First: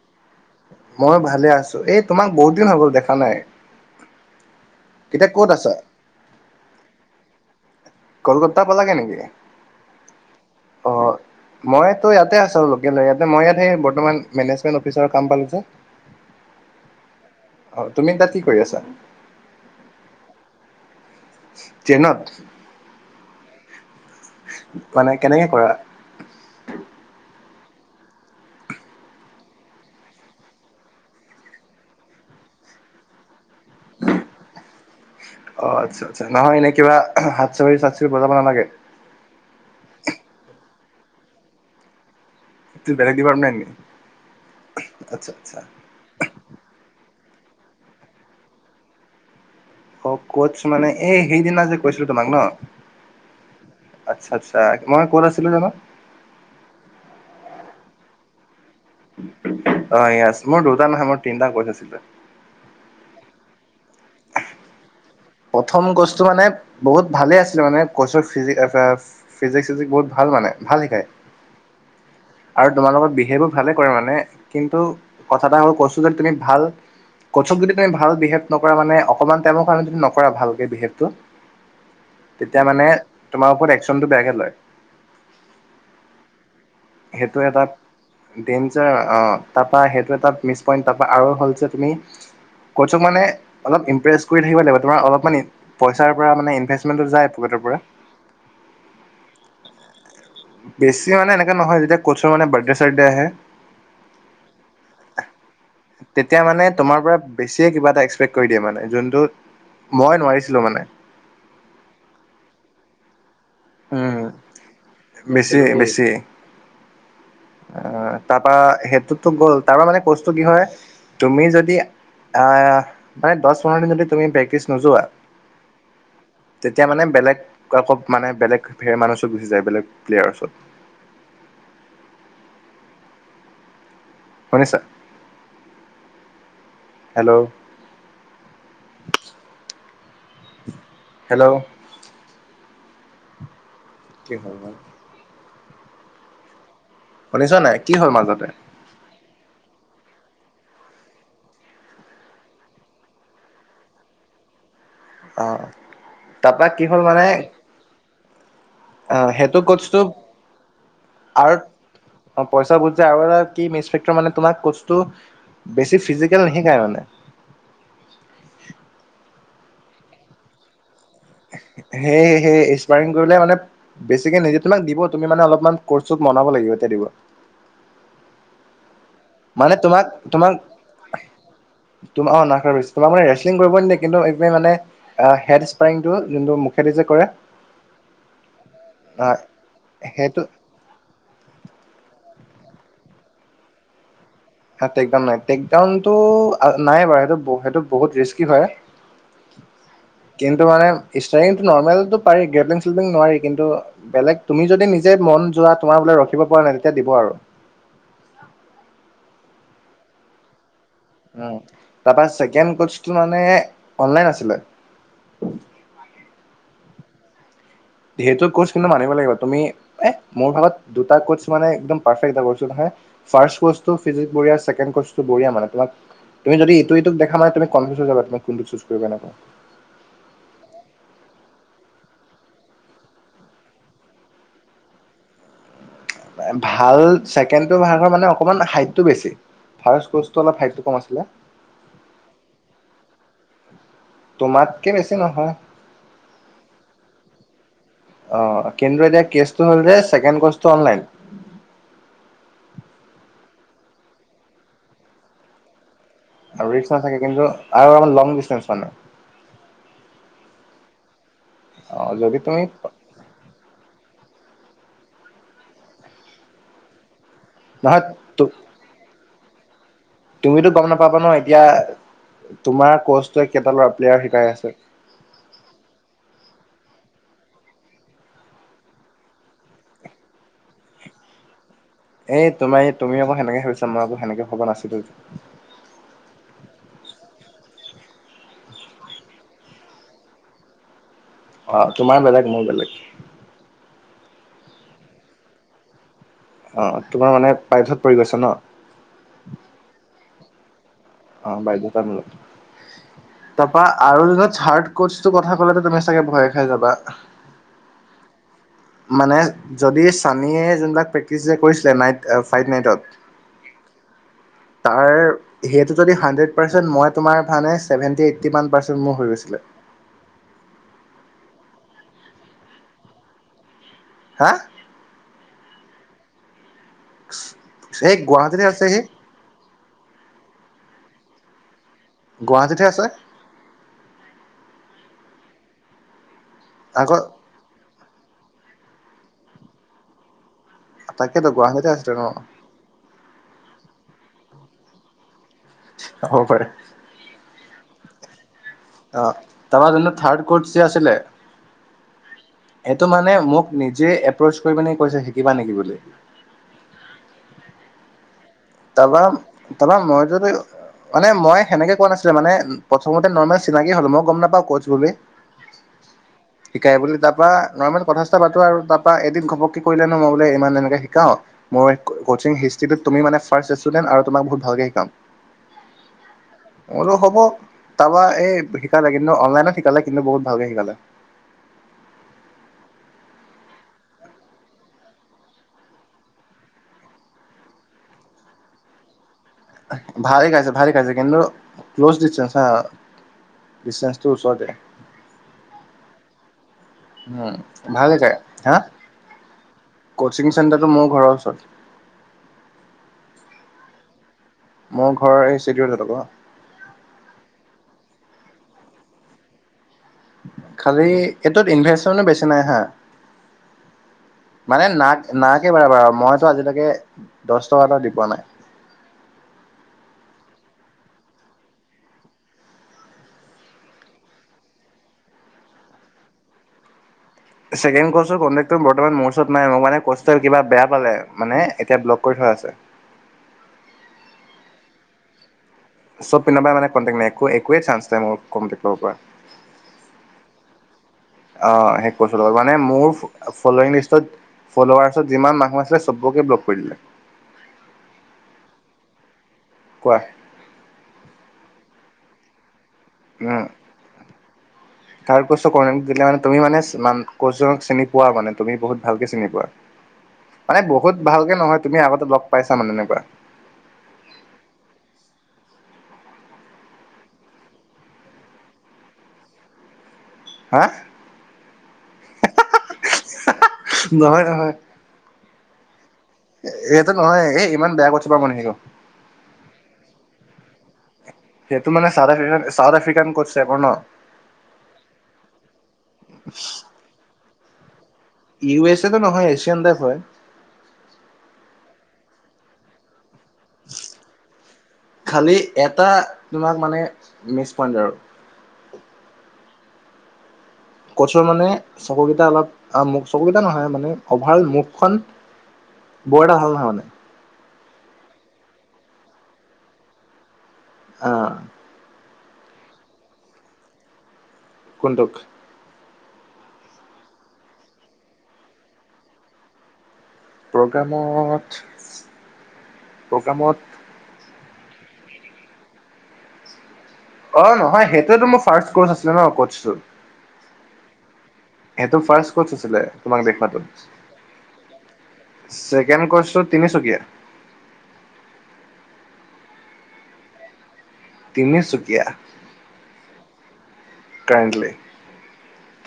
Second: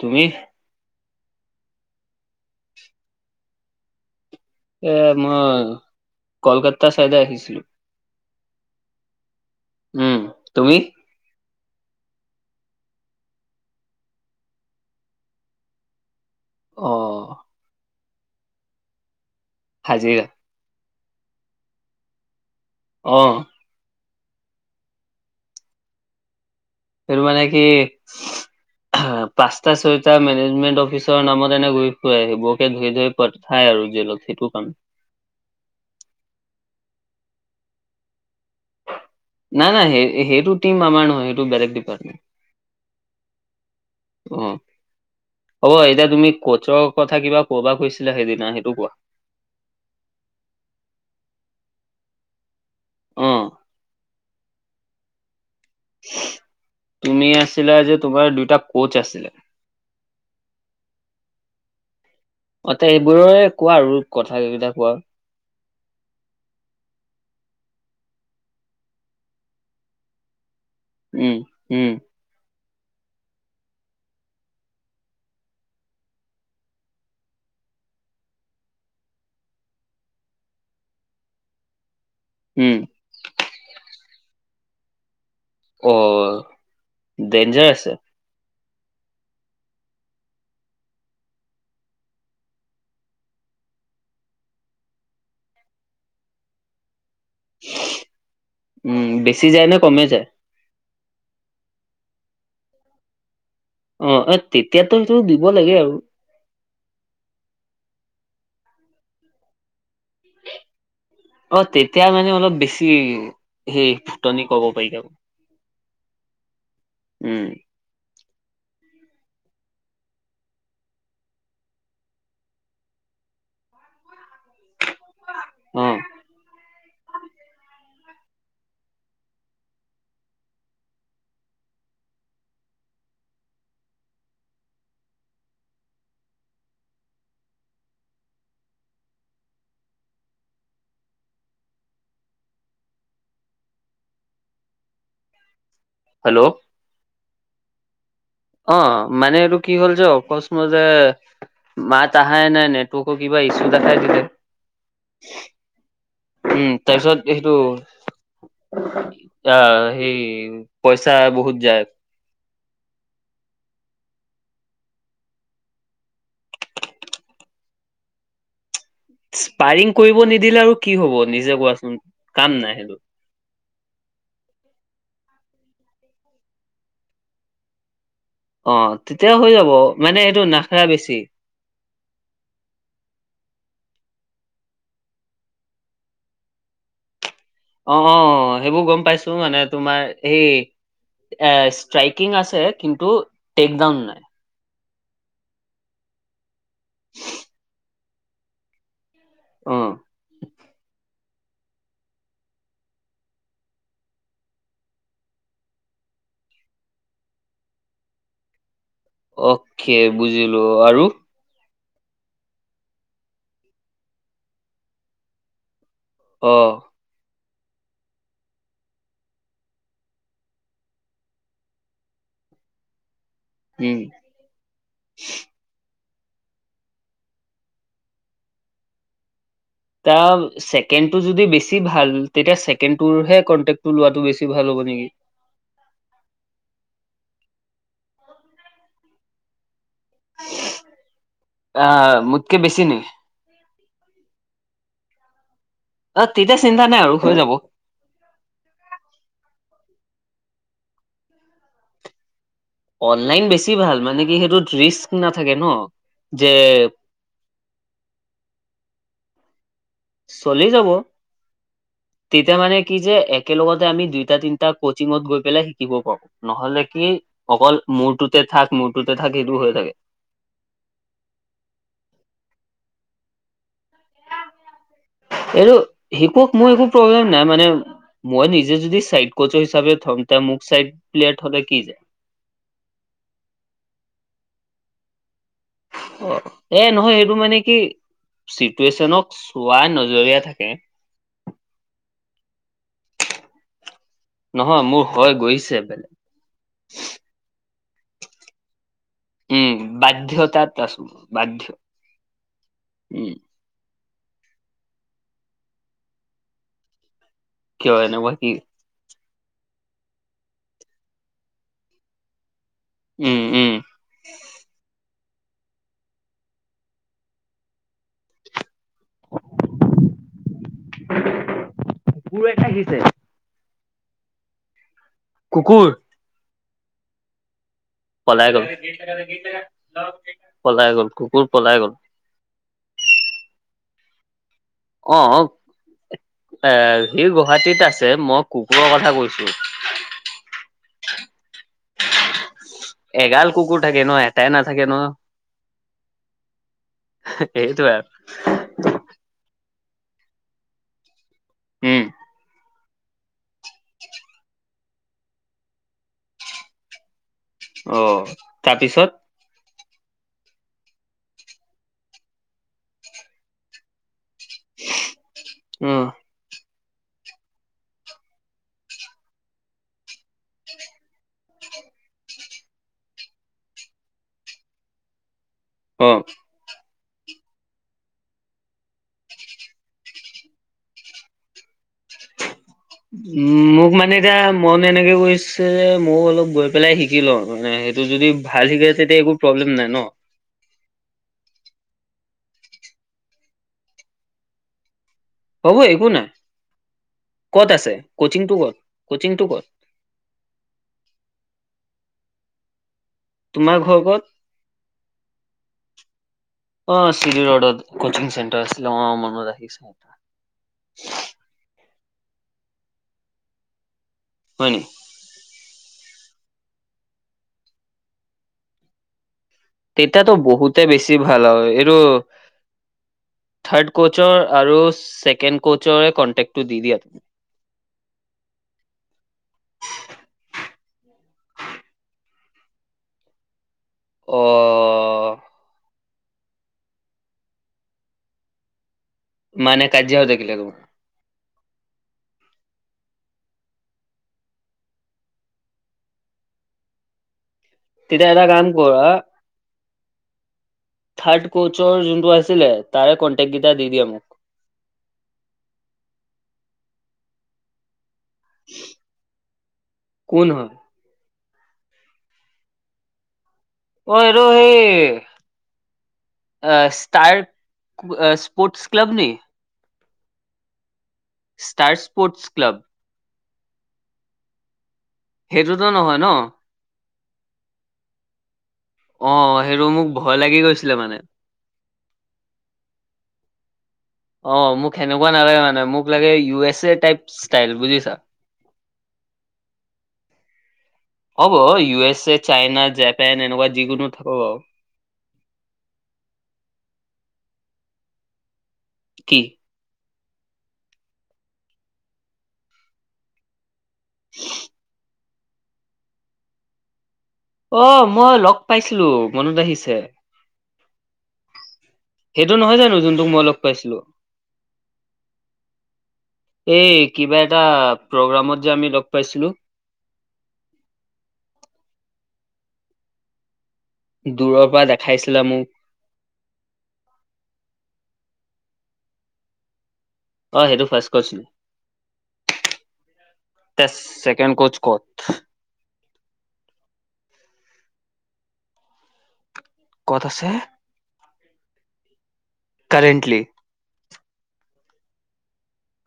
তুমি মই ভালে আছো, এই তোমাক বহুত দিন হৈ গ'ল দেখা নাই। এ, এতিয়া ক'ত মই আছা কলকাতা চাইডে আহিছিলো। কলকাতা পালাগে নেকি, উম তুমি অঁ। মইতো ইয়াতে আছো, লেকল ই, মই ইয়াত সেই বৰ্তমান মেনেজমেট অফিচৰ কাম পালো যে। অঁ অ তুমি তাত কি কৰি আছা? হাজিৰা। ট্ৰেইনত অঁ মানে কেনেকে কৰা? সেইটো মানে কি? পাঁচটা, ছয়টা মেনেজমেন্ট অফিচৰ নামত এনে ঘূৰি ফুৰে, সেইবোৰকে ধৰি ধৰি প চাই আৰু জেলত সেইটো কাম। অঁ, আচ্ছা আচ্ছা নহয় এনে কিবা হাত চাৰি চাট চৰি বজাব নালাগে। নাই নাই সে‌ সেইটো টিম আমাৰ নহয়, সেইটো বেলেগ ডিপাৰ্টমেণ্ট। বেলেগ ডিপাৰ্টমেণ্ট নি উম, আচ্ছা আচ্ছা হ'ব এতিয়া তুমি ক'চৰ কথা কিবা কবা কৈছিলা, সেইদিনা সেইটো কোৱা। অঁ, কোচ মানে এই সেইদিনা যে কৈছিলো তোমাক ন। অ আচ্ছা, আচ্ছা মানে ক'ত আছিলো জানো? তুমি আছিলা যে, তোমাৰ দুইটা কোচ আছিলে। অঁ য়েছ মোৰ দুটা নহয় মোৰ তিনিটা কোৰ্চ আছিলে। অঁ ত এইবোৰৰে কোৱা আৰু কথা কেই কেইটা কোৱা। প্ৰথম কৰ্চটো মানে বহুত ভালে আছিলে মানে কৰ্চ ফিজিক এফেয়াৰটো। ফিজিক্স চিজিক ভাল মানে, ভাল শিকায়। উম উম। আৰু তোমাৰ লগত বিহেভো ভালে কৰে, মানে কিন্তু কথা এটা হল কৈছো যে তুমি ভাল বছক যদি তুমি ভাল বিহেভ কৰা মানে অকমান টাইমৰ কাৰি যদি নকৰা ভালকে বিহেভটো, তেতিয়া উম মানে তোমাৰ ওপৰত এক্সনটো বেয়াকে লয়। অ সেইটো এটা ডেঞ্জাৰ আছে ডেঞ্জাৰ অঁ, তাৰ সেইটো এটা মিছ পইণ্ট, তাৰ আৰু হল যে তুমি ক'চক মানে অলপ ইমপ্ৰেছ কৰি থাকিব লাগিব, তোমাৰ অলপ মানে পইচাৰ পৰা মানে ইনভেষ্টমেন্টত যায়। পকেটৰ পৰা উম, বেছি যায় নে কমে যায়? বেছি মানে এনেকে নহয়, যেতিয়া ক'চৰ মানে বাৰ্থডে চাৰ্থডে আহে। অ এ তেতিয়াতো সেটো দিব লাগে আৰু। তেতিয়া মানে তোমাৰ পৰা বেছিয়ে কিবা এটা এক্সপেক্ট কৰি দিয়ে মানে যোনটো মই নোৱাৰিছিলো মানে। অ তেতিয়া মানে অলপ বেছি সেই ফুটনি কব পাৰিব দিয়ক বেছি উম অ তাৰপা সেইটোতো গ'ল তাৰ পৰা মানে কচটো কি হয় তুমি যদি আ মানে দহ পোন্ধৰ দিন যদি তুমি প্ৰেক্টিছ নোযোৱা অ তেতিয়া মানে বেলেগ আকৌ মানে বেলেগে সেই মানুহৰ ওচৰত গুচি যায় বেলেগ প্লেয়াৰ ওচৰত শুনিছা হেল্ল হেল্ল' কি হয় বাও হেল্ল' শুনিছা নাই কি হল মাজতে অ মানে এইটো কি হ'ল যে অকস্মাতে মাত আহাই নাই নেটৱৰ্কৰ কিবা ইছ্যু দেখাই দিলে অ তাৰপা উম কি হ'ল মানে তাৰপিছত সেইটো অ তা সেইটো কচটো সেই পইচা বহুত আৰু যায় অ পইচা বহুত যায় আৰু এটা কি মিছফেক্টৰ মানে তোমাক কচটো বেছি ফিজিকেল নিশিকাই মানে। স্পাইৰিং কৰিব নিদিলে আৰু কি হব নিজে কোৱাচোন কাম নাই সেইটো ধৰিলে মানে বেছিকে নিজে তোমাক দিব তুমি মানে অলপমান কচটোক মনাব লাগিব তেতিয়া দিব অ তেতিয়া হৈ যাব মানে এইটো নাখায় বেছি তোমাৰ অ নাখায় বেছি তোমাক মানে ৰেচলিং কৰিবই নিদিয়ে কিন্তু এক মানে হেড স্প্ৰাইংটো যোনটো মুখেদি যে কৰে অ অ সেইবোৰ গম আহ পাইছো মানে তোমাৰ সেইটো এই এ ষ্ট্ৰাইকিং আছে কিন্তু টেক ডাউন নাই আ টেকডাউন নাই টেকডাউনটো নাই বাৰু সেইটো সেইটো বহুত ৰিস্কি হয়। অ কিন্তু মানে ষ্টাৰিংটো নৰ্মেলটো পাৰি গেডলিং চেডলিং নোৱাৰি কিন্তু বেলেগ তুমি যদি নিজে মন যোৱা তোমাৰ বোলে ৰখিব পৰা নাই তেতিয়া দিব আৰু অকে বুজিলো আৰু উ তাৰপা চেকেণ্ড কচটো মানে অনলাইন আছিলে। অ সেইটো কৰ্চ কিন্তু মানিব লাগিব তুমি এ মোৰ ভাগত দুটা কচ মানে একদম পাৰফেক্ট যাব কৈছো নহয় ফাৰ্ষ্ট কচটো উম ফিজিক বঢ়িয়াচে ছেকেণ্ড কচটো বঢ়িয়া মানে তোমাক তুমি যদি ইটো সিটোক দেখা নহয় তুমি কনফিউজ হৈ যাবা তুমি কোনটো চোচ কৰিবা নকৰা তা ছেকেণ্ডটো যদি বেছি ভাল তেতিয়া ছেকেণ্ডটোৰহে কন্টেক্টটো লোৱাটো বেছি ভাল হ'ব নেকি ভাল ছেকেণ্ডটো ভাল হয় মানে অকমান হাইটটো বেছি ফাৰ্ষ্ট কচ টো অলপ হাইটতো কম আছিলে অ মোতকে বেছি নেকি তোমাতকে বেছি নহয় অ তেতিয়া চিন্তা নাই আৰু হৈ যাব অ কিন্তু এতিয়া কেচটো হ'ল যে ছেকেণ্ড কৰ্চটো অনলাইন অনলাইন বেছি ভাল মানে কি সেইটোত ৰিস্ক নাথাকে ন যে আৰু নাথাকে কিন্তু আৰু লং দিচতেন্স মানে চলি যাব অ' যদি তেতিয়া তুমি মানে কি যে একেলগতে আমি দুইটা তিনটা কোচিঙত গৈ পেলাই শিকিব পাৰো নহলে কি অকল মৰতোত নহয় তে থাক মৰটোতে থাক সেইটো হৈ থাকে তুমিতো গম নাপাবা ন এতিয়া তোমাৰ কোচটোৱে কেইটা লৰা প্লেয়াৰ শিকাই আছে। এইটো শিকক মই একো প্ৰব্লেম নাই মানে। মই নিজে যদি চাইড কোচ হিচাপে থম তে মোক চাইড প্লেয়াৰ থলে কি যায়। এই তোমাৰ তুমি আকৌ সেনেকে ভাবিছা মই আক সেনেকে ভ'বা নাছিলো। অ এ নহয় এটো মানে কি চিটুৱেশচনক চোৱা নজৰীয়া থাকে অ তোমাৰ বেলেগ মোৰ বেলেগ নহয় মোৰ হয় গৈছে বেলেগ অ তোমাৰ মানে পাইঠত পৰি গৈছা ন উম বাধ্যতাত আছোঁ। অ বাধ্যতামোলক তাৰপা আৰু দত চাৰ্ট কতচটো কথা কলে তুমি চাগে ভয়ে খাই যাবা কিয় এনেকুৱা কি মানে যদি সানীয়ে যোনবিলাক প্ৰেক্টিচ যে কৰিছিলে নাইট ফাইট নাইটত উম উম, বিচাৰি তাৰ সেইটো যদি হাণ্ড্ৰেট পাৰ্চেণ্ট মই তোমাৰ চেভেন্তি এইটি ওৱান পাৰ্চেন মান হৈ গৈছিলে। [unintelligible] হা কুকুৰ [inaudible] পলাই গল গুৱাহাটীতহে আছে সি পলাই গ'ল কুকুৰ পলাই গ'ল। গুৱাহাটীতহে আছে অ এ সি আকৌ গ গুৱাহাটীত আছে মই কুকুৰৰ কথা কৈছোঁ। তাকেতো গুৱাহাটীতে আছে ন এগাল কুকুৰ থাকে ন এটাই নাথাকে ন হব পাৰে। এইটো অ তাৰা জো থাৰ্ ক আছিলে উম এইটো মানে মোক নিজে এপ্ৰচ কৰি মিনে কৈছে শিকিবা নেকি বুলি। অ তাৰপিছত তাৰপৰা তাৰপৰা মই যদি মানে মই সেনেকে কোৱা নাছিলে মানে প্ৰথমতে নৰ্মেল চিনাকি হ'লো মই গম নাপাওঁ কোচ বুলি। উম শিকায় বুলি তাৰ পৰা নৰ্মেল কথা ছঠা এটা পাতো আৰু তাৰ পৰা এদিন ঘপককে কৰিলেনো মই বোলে ইমান এনেকে শিকাওঁ মোৰ কচিং হিষ্ট্ৰিটোত তুমি মানে ফাৰ্ষ্ট ষ্টুডেণ্ট আৰু তোমাক বহুত ভালকে শিকাম। অ' মোৰো হ'ব তাৰপা এই শিকালে কিন্তু অনলাইনত শিকালে কিন্তু বহুত ভালকে শিকালে উম মোক মানে এতিয়া মন এনেকে গৈছে যে মই অলপ গৈ পেলাই শিকি লওঁ মানে সেই তোৰ যদি ভাল শিকে তেতিয়া একো প্ৰব্লেম নাই ন। ভাল শিকাইছে ভাল শিকাইছে কিন্তু ক্ল'জ ড্ৰটেন হা ডচেঞ্চটো ওচৰতে হব একো নাই উম ক'ত আছে ভালে গায় কচিংটো ক'ত হা কচিংটো ক'ত কচিং চেণ্টাৰটো মোৰ ঘৰৰ ওচৰত। তোমাৰ ঘৰ ক'ত? মোৰ ঘৰ এই চিডিউল উচৰত আকৌ অ চিৰি ৰডত কচিং চেণ্টাৰ আছিল অ মনত আহিছে। খালি এইটোত ইনভেচমেনো বেছি নাই হা হয় নি মানে নাট নালাগে বাৰ বাৰু মইতো আজিলৈকে দছ টকা এটা দি পোৱা নাই। তেতিয়া বহুতে বেছি ভাল আৰু এইটো। থাৰ্ড কোচৰ আৰু ছেকেণ্ড কোচৰে কণ্টেক্টো দি দিয়া। তুমি ছেকেণ্ড কৰ্চৰ কণ্টেক্টটো বৰ্তমান মোৰ ওচৰত নাই। মোৰ মানে ক'চটো কিবা বেয়া পালে মানে এতিয়া ব্লক কৰি থোৱা আছে। অ চব পিন্ধাই মান কণ্টেকট নাই একোৱেই চাঞ্চ নাই মোক কণ্টেকট কৰিব পৰা। মানে কাজিয়া হয় থাকিলে একো অ শেষ বছৰ মানে মোৰ ফলং লিষ্টত ফল'লোৱাৰাৰ্চত যিমান মানুহ আছিলে চবকে বলক কৰি দিলে। তেতিয়া এটা কাম কৰা। কোৱা? থাৰ্ড কোচৰ যোনটো আছিলে তাৰে কণ্টেক্ট কেইটা দি দিয় মোক- থাক কষ্টৰ কৰেন দিলে মানে তুমি মানে কচক চিনি পোৱা। মানে তুমি বহুত ভালকে চিনি পোৱা। কোন হয়? মানে বহুত ভালকে নহয় তুমি আগতে লগ পাইছা মানে এনেকুৱা। অ আৰু সেই ষ্টাৰ স্পৰ্ট ক্লব নি? হা ষ্টাৰ স্পৰ্টছ ক্লব। হা নহয় নহয়। সেইটোতো নহয় ন। এ এইটো নহয় এ ইমান বেয়া কথা পা মানে সেই আক অ সেইটো মোক ভয় লাগি গৈছিলে মানে। সেইটো মানোউথ আফ্ৰিকান চাউথ আফ্ৰিকান কছে আকৌ ন। অ মোক সেনেকুৱা নালাগে মানে মোক লাগে U, S A type style বুজিছা। ইউ এছ এ তো নহয় এছিয়ান টাইপ হয়। হ'ব U S A China Japan এনেকুৱা যিকোনো থাক আৰু খালী এটা তোমাক মানে মিছ পইণ্ট আৰু কি? কচৰ মানে চকুকেইটা অলপ মু চকুকেইটা নহয় মানে অভাৰল মুখখন বৰ এটা ভাল নহয় মানে অ মই লগ পাইছিলো মনত আহিছে। অ সেইটো নহয় জানো যোনটোক মই লগ পাইছিলো। কোনটোক এই কিবা এটা প্ৰগ্ৰামত যে আমি লগ পাইছিলো। প্ৰগ্ৰামত প্ৰগ্ৰামত দূৰৰ পৰা দেখাইছিলা মোক। অ নহয় সেইটোয়েতো মোৰ ফাৰ্ষ্ট কৰ্চ আছিলে ন কচটো। অ সেইটো ফাৰষ্ট কৰিছিলোঁ। সেইটো ফাৰ্ষ্ট কৰ্চ আছিলে তোমাক দেখুৱাতো। ছেকেণ্ড কচ ক'ত ছেকেণ্ড কৰ্চটো তিনিচুকীয়া। ক'ত আছে? তিনিচুকীয়া কৰেণ্টলি কাইলে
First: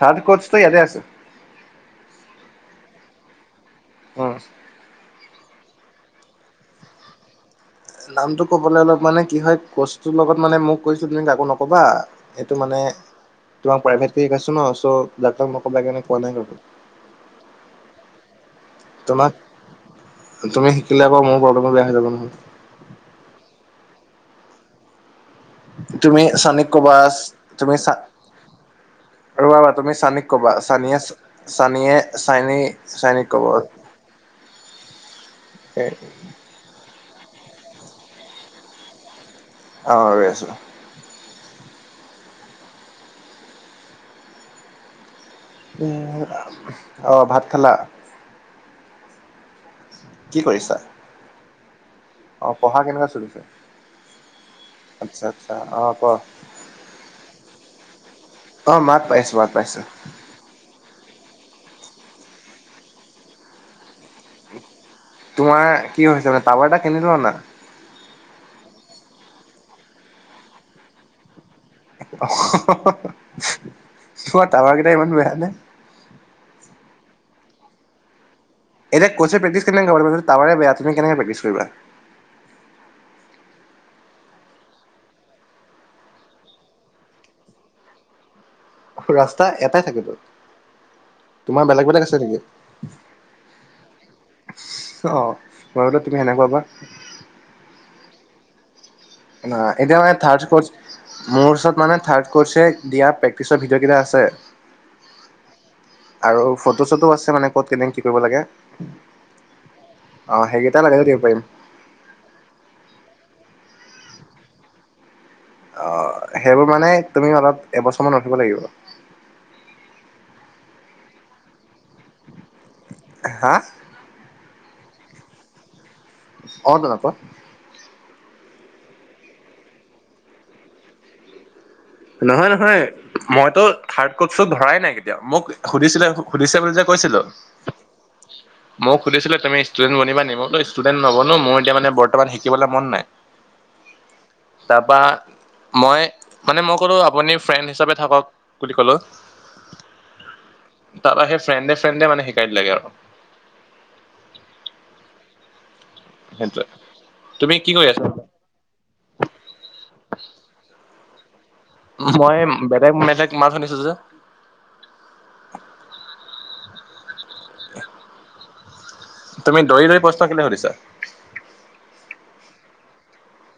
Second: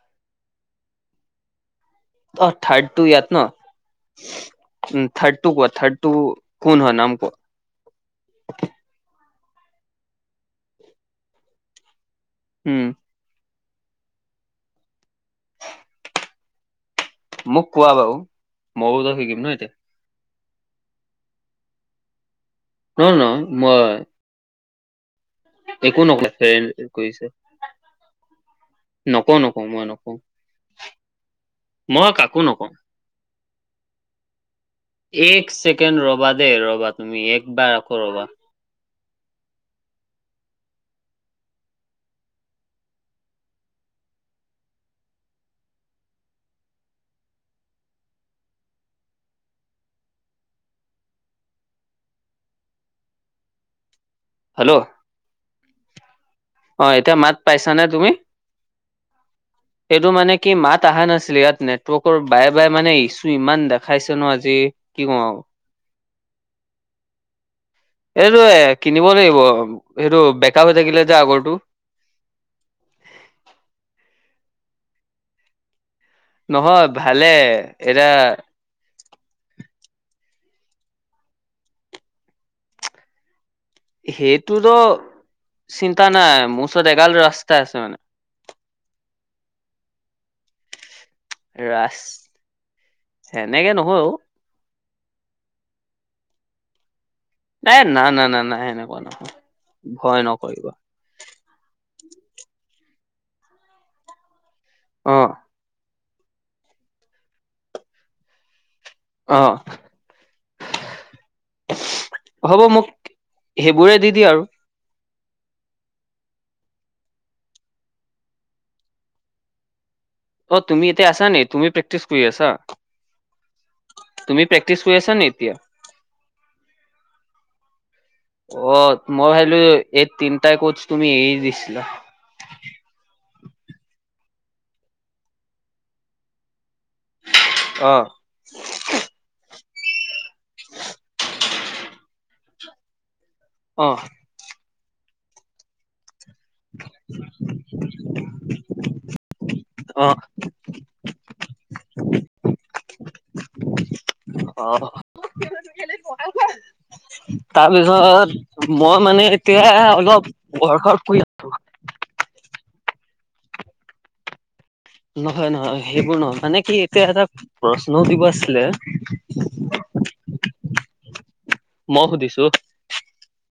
থাৰত কৰ্চ ত ইয়াতে আছে। অ থাৰ্ড তো ইয়াত ন, অ উ থৰ্ডটু ক থৰ্ড টু কোন হয় নাম ক নামতটো ক'বলে অলপ মানে কি হয় ক তোৰ লগত মানে মোক কৈছো তুমি কাকো নকবা সেইটো মানে উম তোমাক প্ৰাইভেট কে শিকাইছো ন চ' ডাক্তক নকবাগে মই কোৱা নাই কাকো। মোক কোৱা বাৰু মইও তো তোমাক শিকিম ন এতিয়া তুমি শিকিলে আক মোৰ প্ৰবলেমটো বেয়া হৈ যাব নহয় নহ নহ মই একো তুমি নকওঁ ফ্ৰেণ্ড সনিক কবাছ কৰিছে তুমি চ নকওঁ ৰবা নকওঁ ৰবা মই তুমি নকওঁ চানিক কবা চানিয়ে চানিয়ে মই কাকো নকওঁ চানিক চানিক কবৰ এক চেকেণ্ড ৰ'বা দে ৰ'বা তুমি এক বাৰ আ কৰ ৰ'বা অ ৰৈ আছোঁ। অ ভাত খালা? কি কৰিছা? অ পঢ়া কেনেকােৱা চলিছে? হেল্ল' আচ্ছা আচ্ছা অ ক অ এতিয়া মাত পাইছানে তুমি? অঁ মাত পাইছোঁ মাত পাইছোঁ। এইটো মানে কি মাত অহা নাছিলে ইয়াত নেটৱৰ্কৰ বায়ে বায়ে মানে ইছ্যু ইমান দেখাইছে ন আজি কি ক তোমাৰ কি হৈছে মানে টাৱাৰ এটা কিনি লোৱা না এইটো এ কিনিব লাগিব সেইটো বেকআপ হৈ থাকিলে যে আগৰটো অ হ হ হ তোমাৰ টাৱাৰ কেইটা ইমান বেয়া নে? নহয় ভালে এয়া এতিয়া কৰ্চে প্ৰেক্টিচ কেনেকে কৰাব তাৱাৰে বেয়া তুমি কেনেক প্ৰেক্টিচ কৰিবা? সেইটোতো চিন্তা নাই মোৰ ওচৰত এগাল ৰাস্তা আছে মানে। ৰাস্তা এটাই থাকে ত তোমাৰ বেলেগ ৰাচ বেলেগ আছে নেকি? সেনেকে নহয় অ অ মই বোলো তুমি সেনেকুৱা বা - এ না না না নাই সেনেকুৱা নহয় ন এতিয়া মানে ভয় থাৰ্ড নকৰিবা কৰ্চ মোৰ ওচৰত মানে থাৰ্ড ক'ৰ্চে দিয়া প্ৰেক্টিচৰ ভডিঅ'কেইটা আছে। অঁ আৰু ফটো চটো আছে মানে ক'ত কেনে কি কৰিব লাগে অ অ সেই গেইটা নাগ দে প্ৰাইম হ'ব মোক সেইবোৰে দি দিয় আৰু অ সেইবোৰ মানে তুমি অলপ এবছৰমানান উঠিব লাগিব অ তুমি ইতিয়া আা নাই তুমি প্ৰে্টিছ কৰ আছা হা তুমি প্ৰেকটিছ কৰি আছা নে এতিয়া অ দাদা ক অ মই ভাবিলো এই তিনিটা কোচ তুমি এৰি দিছিলা নহয় নহয় মইতো থাৰ্ড কক ধৰাই নাই কেতিয়া মোক সুধিছিলে সুিছ বুলি যে কৈছিলো অ'। ময় সুধিছিলো তুমি ষ্টুডেন্ বনিবা নিম মইতো ষ্টুডেন্ট নহব নো মোৰ এতিয়া মানে বৰ্তমান শিকিবলৈ মন নাই অ তাৰপৰা মই মানে কো আপুনি ফ্ৰেণ্ড হিচাপে থাকক বুলি কলো অ', তাৰৰা সেই ফ্ৰেণ্ডে ফ্ৰেডে মানে শিকাই দ লাগে আৰু অ অ এ তাৰপিছত মই মানে এতিয়া অলপ বৰ্ষৰ পৰি মই বেলেগ বেলেগ মাছ শুনিছো যে নহয় নহয় সেইবোৰ নহয় মানে কি এতিয়া এটা প্ৰশ্ন দিব আছিল তুমি দৌৰি দৌৰি প্ৰশ্ন কেলে সুধিছা? মই সুধিছো